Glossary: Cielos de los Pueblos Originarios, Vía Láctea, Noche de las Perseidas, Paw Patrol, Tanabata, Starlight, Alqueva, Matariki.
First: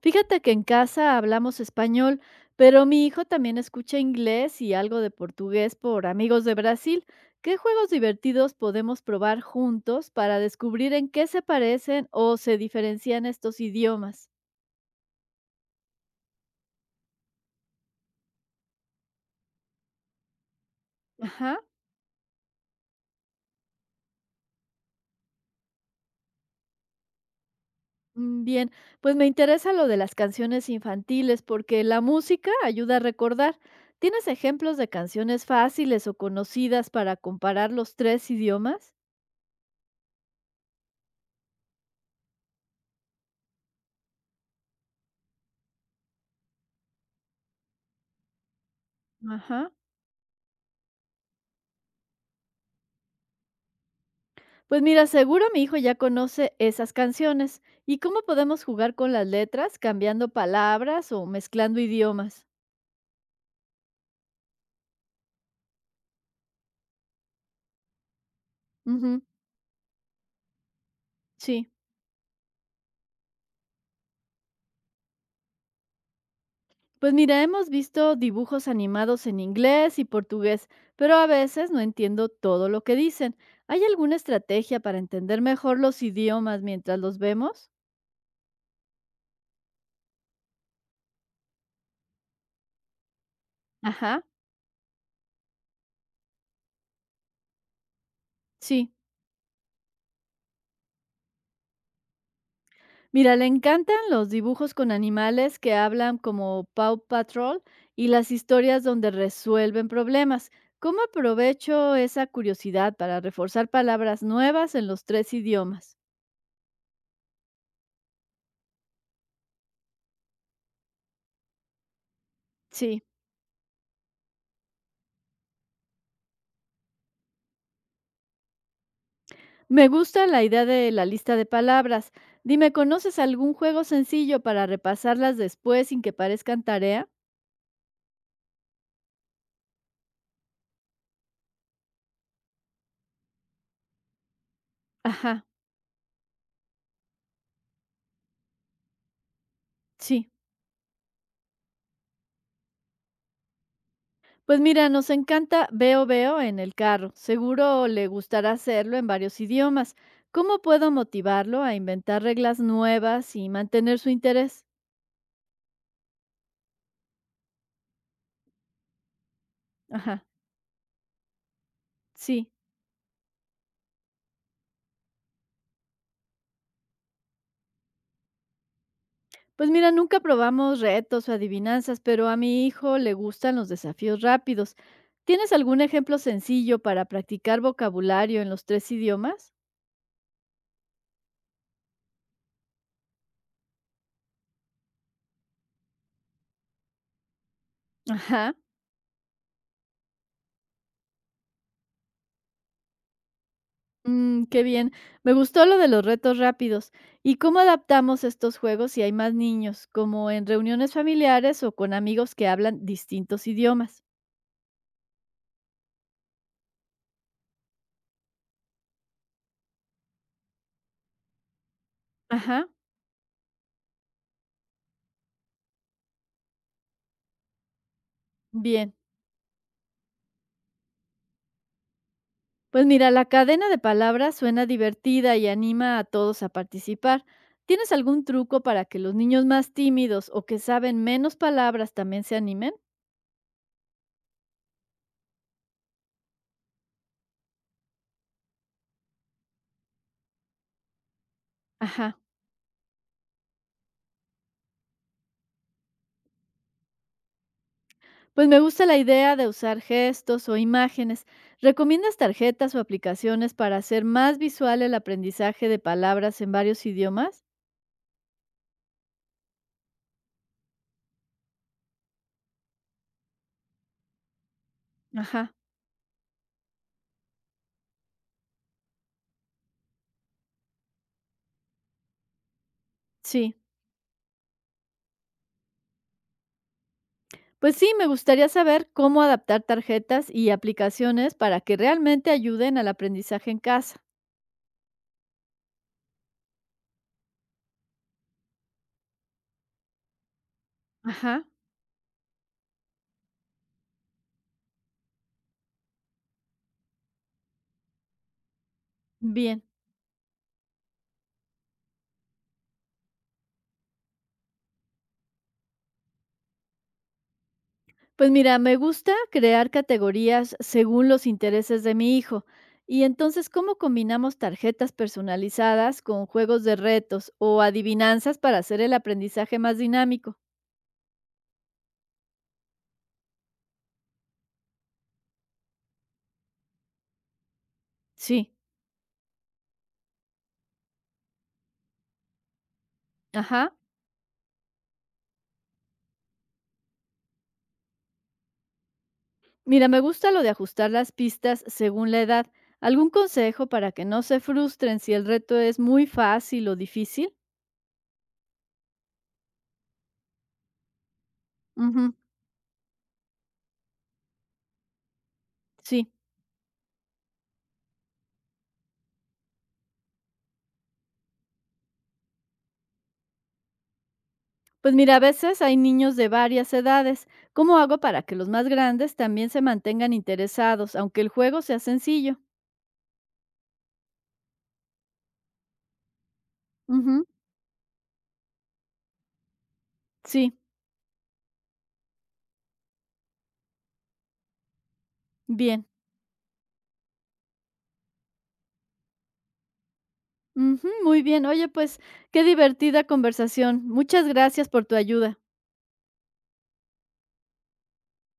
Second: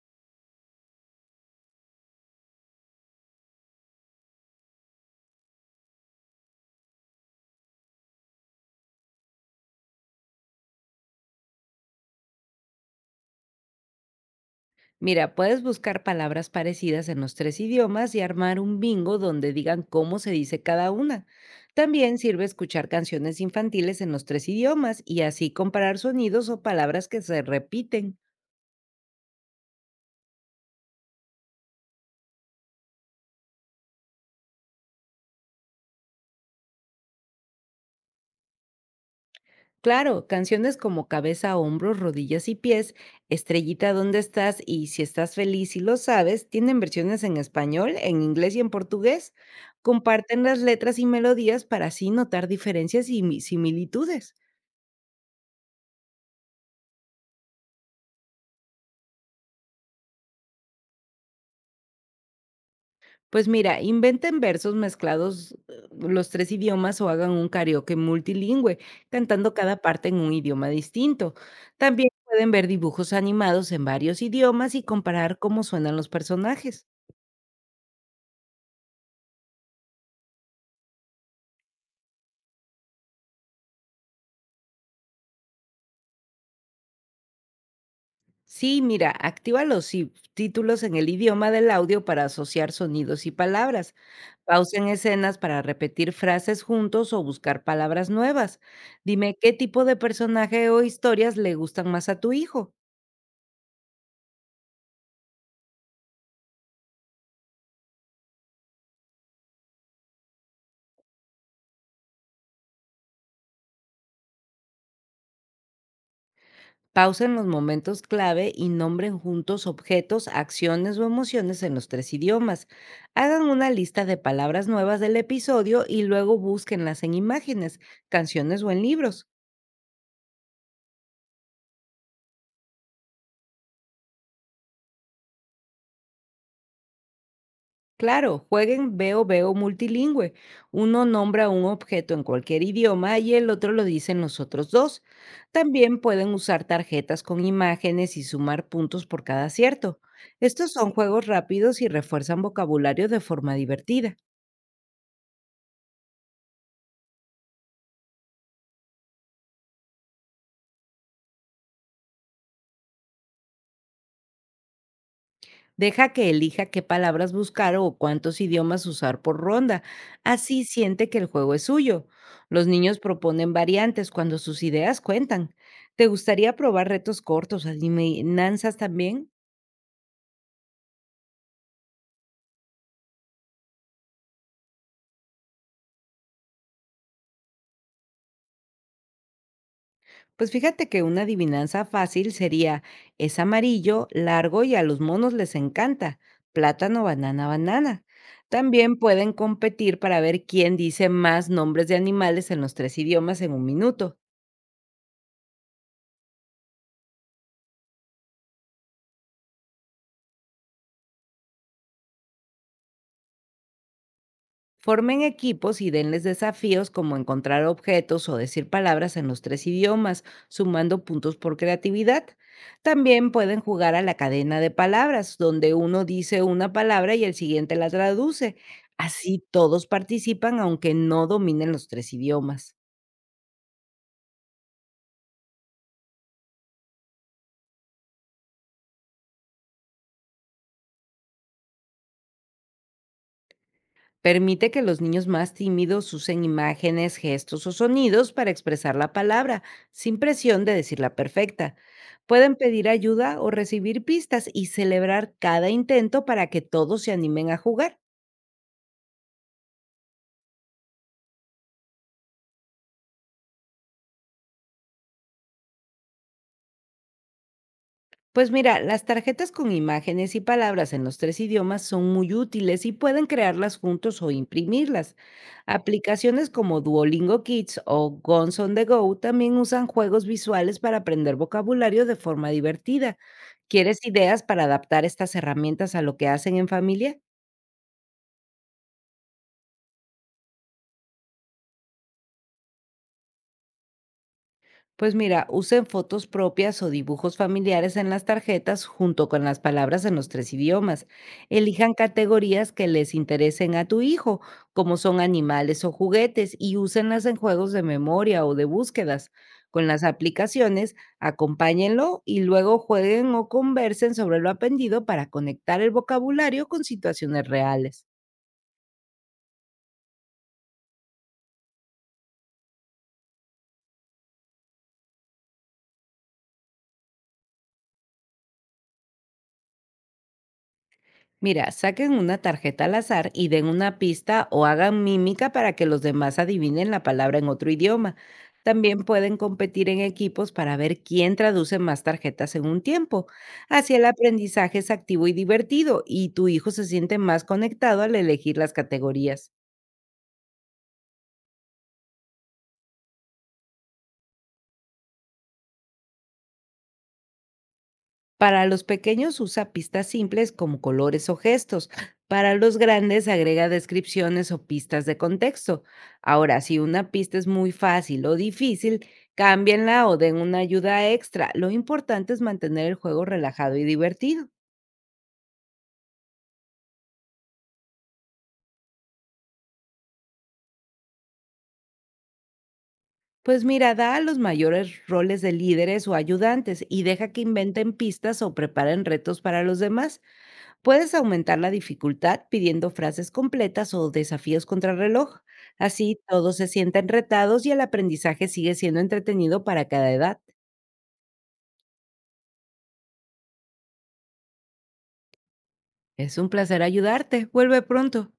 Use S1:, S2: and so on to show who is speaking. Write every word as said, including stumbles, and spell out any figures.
S1: Fíjate que en casa hablamos español, pero mi hijo también escucha inglés y algo de portugués por amigos de Brasil. ¿Qué juegos divertidos podemos probar juntos para descubrir en qué se parecen o se diferencian estos idiomas?
S2: Mira, puedes buscar palabras parecidas en los tres idiomas y armar un bingo donde digan cómo se dice cada una.
S1: Ajá.
S2: También sirve escuchar canciones infantiles en los tres idiomas y así comparar sonidos o palabras que se repiten.
S1: mm, Bien, pues me interesa lo de las canciones infantiles porque la música ayuda a recordar. ¿Tienes ejemplos de canciones fáciles o conocidas para comparar los tres idiomas?
S2: Claro, canciones como cabeza, hombros, rodillas y pies, estrellita, ¿dónde estás? Y si estás feliz y lo sabes, tienen versiones en español, en inglés y en portugués.
S1: Ajá.
S2: Comparten las letras y melodías para así notar diferencias y mi- similitudes.
S1: Pues mira, seguro mi hijo ya conoce esas canciones. ¿Y cómo podemos jugar con las letras, cambiando palabras o mezclando idiomas?
S2: Pues mira, inventen versos mezclados eh, los tres idiomas o hagan un karaoke multilingüe,
S1: Ujú,
S2: cantando cada parte en un idioma distinto.
S1: sí.
S2: También pueden ver dibujos animados en varios idiomas y comparar cómo suenan los personajes.
S1: Pues mira, hemos visto dibujos animados en inglés y portugués, pero a veces no entiendo todo lo que dicen. ¿Hay alguna estrategia para entender mejor los idiomas mientras los vemos?
S2: Sí, mira, activa los subtítulos en el idioma del audio para asociar sonidos y palabras.
S1: Ajá,
S2: Pausen escenas para repetir frases juntos o buscar palabras nuevas.
S1: sí.
S2: Dime qué tipo de personaje o historias le gustan más a tu hijo.
S1: Mira, le encantan los dibujos con animales que hablan como Paw Patrol y las historias donde resuelven problemas. ¿Cómo aprovecho esa curiosidad para reforzar palabras nuevas en los tres idiomas?
S2: Pausen los momentos clave y nombren juntos objetos, acciones o emociones en los tres idiomas.
S1: Sí,
S2: Hagan una lista de palabras nuevas del episodio y luego búsquenlas en imágenes, canciones o en libros.
S1: me gusta la idea de la lista de palabras. Dime, ¿conoces algún juego sencillo para repasarlas después sin que parezcan tarea?
S2: Claro, jueguen veo veo multilingüe. Uno nombra un objeto en cualquier idioma y el otro lo dicen los otros dos.
S1: Ajá,
S2: También pueden usar tarjetas con imágenes y sumar puntos por cada acierto.
S1: sí.
S2: Estos son juegos rápidos y refuerzan vocabulario de forma divertida.
S1: Pues mira, nos encanta Veo Veo en el carro. Seguro le gustará hacerlo en varios idiomas. ¿Cómo puedo motivarlo a inventar reglas nuevas y mantener su interés?
S2: Deja que elija qué palabras buscar o cuántos idiomas usar por ronda.
S1: Ajá,
S2: Así siente que el juego es suyo.
S1: sí.
S2: Los niños proponen variantes cuando sus ideas cuentan. ¿Te gustaría probar retos cortos, adivinanzas también?
S1: Pues mira, nunca probamos retos o adivinanzas, pero a mi hijo le gustan los desafíos rápidos. ¿Tienes algún ejemplo sencillo para practicar vocabulario en los tres idiomas?
S2: Pues fíjate que una adivinanza fácil sería, es amarillo, largo y a los monos les encanta. Plátano, banana, banana.
S1: Ajá.
S2: También pueden competir para ver quién dice más nombres de animales en los tres idiomas en un minuto.
S1: Mm, qué bien. Me gustó lo de los retos rápidos. ¿Y cómo adaptamos estos juegos si hay más niños, como en reuniones familiares o con amigos que hablan distintos idiomas?
S2: Formen equipos y denles desafíos como encontrar objetos o decir palabras en los tres idiomas, sumando puntos por creatividad.
S1: Ajá,
S2: También pueden jugar a la cadena de palabras, donde uno dice una palabra y el siguiente la traduce.
S1: bien.
S2: Así todos participan aunque no dominen los tres idiomas.
S1: Pues mira, la cadena de palabras suena divertida y anima a todos a participar. ¿Tienes algún truco para que los niños más tímidos o que saben menos palabras también se animen?
S2: Permite que los niños más tímidos usen imágenes, gestos o sonidos para expresar la palabra, sin presión de decirla perfecta.
S1: Ajá.
S2: Pueden pedir ayuda o recibir pistas y celebrar cada intento para que todos se animen a jugar.
S1: Pues me gusta la idea de usar gestos o imágenes. ¿Recomiendas tarjetas o aplicaciones para hacer más visual el aprendizaje de palabras en varios idiomas?
S2: Pues mira, las tarjetas con imágenes y palabras en los tres idiomas son muy útiles y pueden crearlas juntos o imprimirlas.
S1: Ajá,
S2: Aplicaciones como Duolingo Kids o Guns on the Go también usan juegos visuales para aprender vocabulario de forma divertida.
S1: sí.
S2: ¿Quieres ideas para adaptar estas herramientas a lo que hacen en familia?
S1: Pues sí, me gustaría saber cómo adaptar tarjetas y aplicaciones para que realmente ayuden al aprendizaje en casa.
S2: Pues mira, usen fotos propias o dibujos familiares en las tarjetas junto con las palabras en los tres idiomas.
S1: Ajá,
S2: Elijan categorías que les interesen a tu hijo, como son animales o juguetes, y úsenlas en juegos de memoria o de búsquedas.
S1: bien.
S2: Con las aplicaciones, acompáñenlo y luego jueguen o conversen sobre lo aprendido para conectar el vocabulario con situaciones reales.
S1: Pues mira, me gusta crear categorías según los intereses de mi hijo. Y entonces, ¿cómo combinamos tarjetas personalizadas con juegos de retos o adivinanzas para hacer el aprendizaje más dinámico?
S2: Mira, saquen una tarjeta al azar y den una pista o hagan mímica para que los demás adivinen la palabra en otro idioma.
S1: Sí,
S2: También pueden competir en equipos para ver quién traduce más tarjetas en un tiempo.
S1: ajá.
S2: Así el aprendizaje es activo y divertido y tu hijo se siente más conectado al elegir las categorías.
S1: Mira, me gusta lo de ajustar las pistas según la edad. ¿Algún consejo para que no se frustren si el reto es muy fácil o difícil?
S2: Para los pequeños usa pistas simples como colores o gestos.
S1: Ujú,
S2: Para los grandes agrega descripciones o pistas de contexto.
S1: sí.
S2: Ahora, si una pista es muy fácil o difícil, cámbienla o den una ayuda extra. Lo importante es mantener el juego relajado y divertido.
S1: Pues mira, a veces hay niños de varias edades. ¿Cómo hago para que los más grandes también se mantengan interesados, aunque el juego sea sencillo?
S2: Pues mira, da a los mayores roles de líderes o ayudantes y
S1: Ujú,
S2: deja que inventen pistas o preparen retos para los demás.
S1: sí,
S2: Puedes aumentar la dificultad pidiendo frases completas o desafíos contra reloj.
S1: bien.
S2: Así todos se sienten retados y el aprendizaje sigue siendo entretenido para cada edad.
S1: Ujú, muy bien. Oye, pues qué divertida conversación. Muchas gracias por tu ayuda.
S2: Es un placer ayudarte. Vuelve pronto.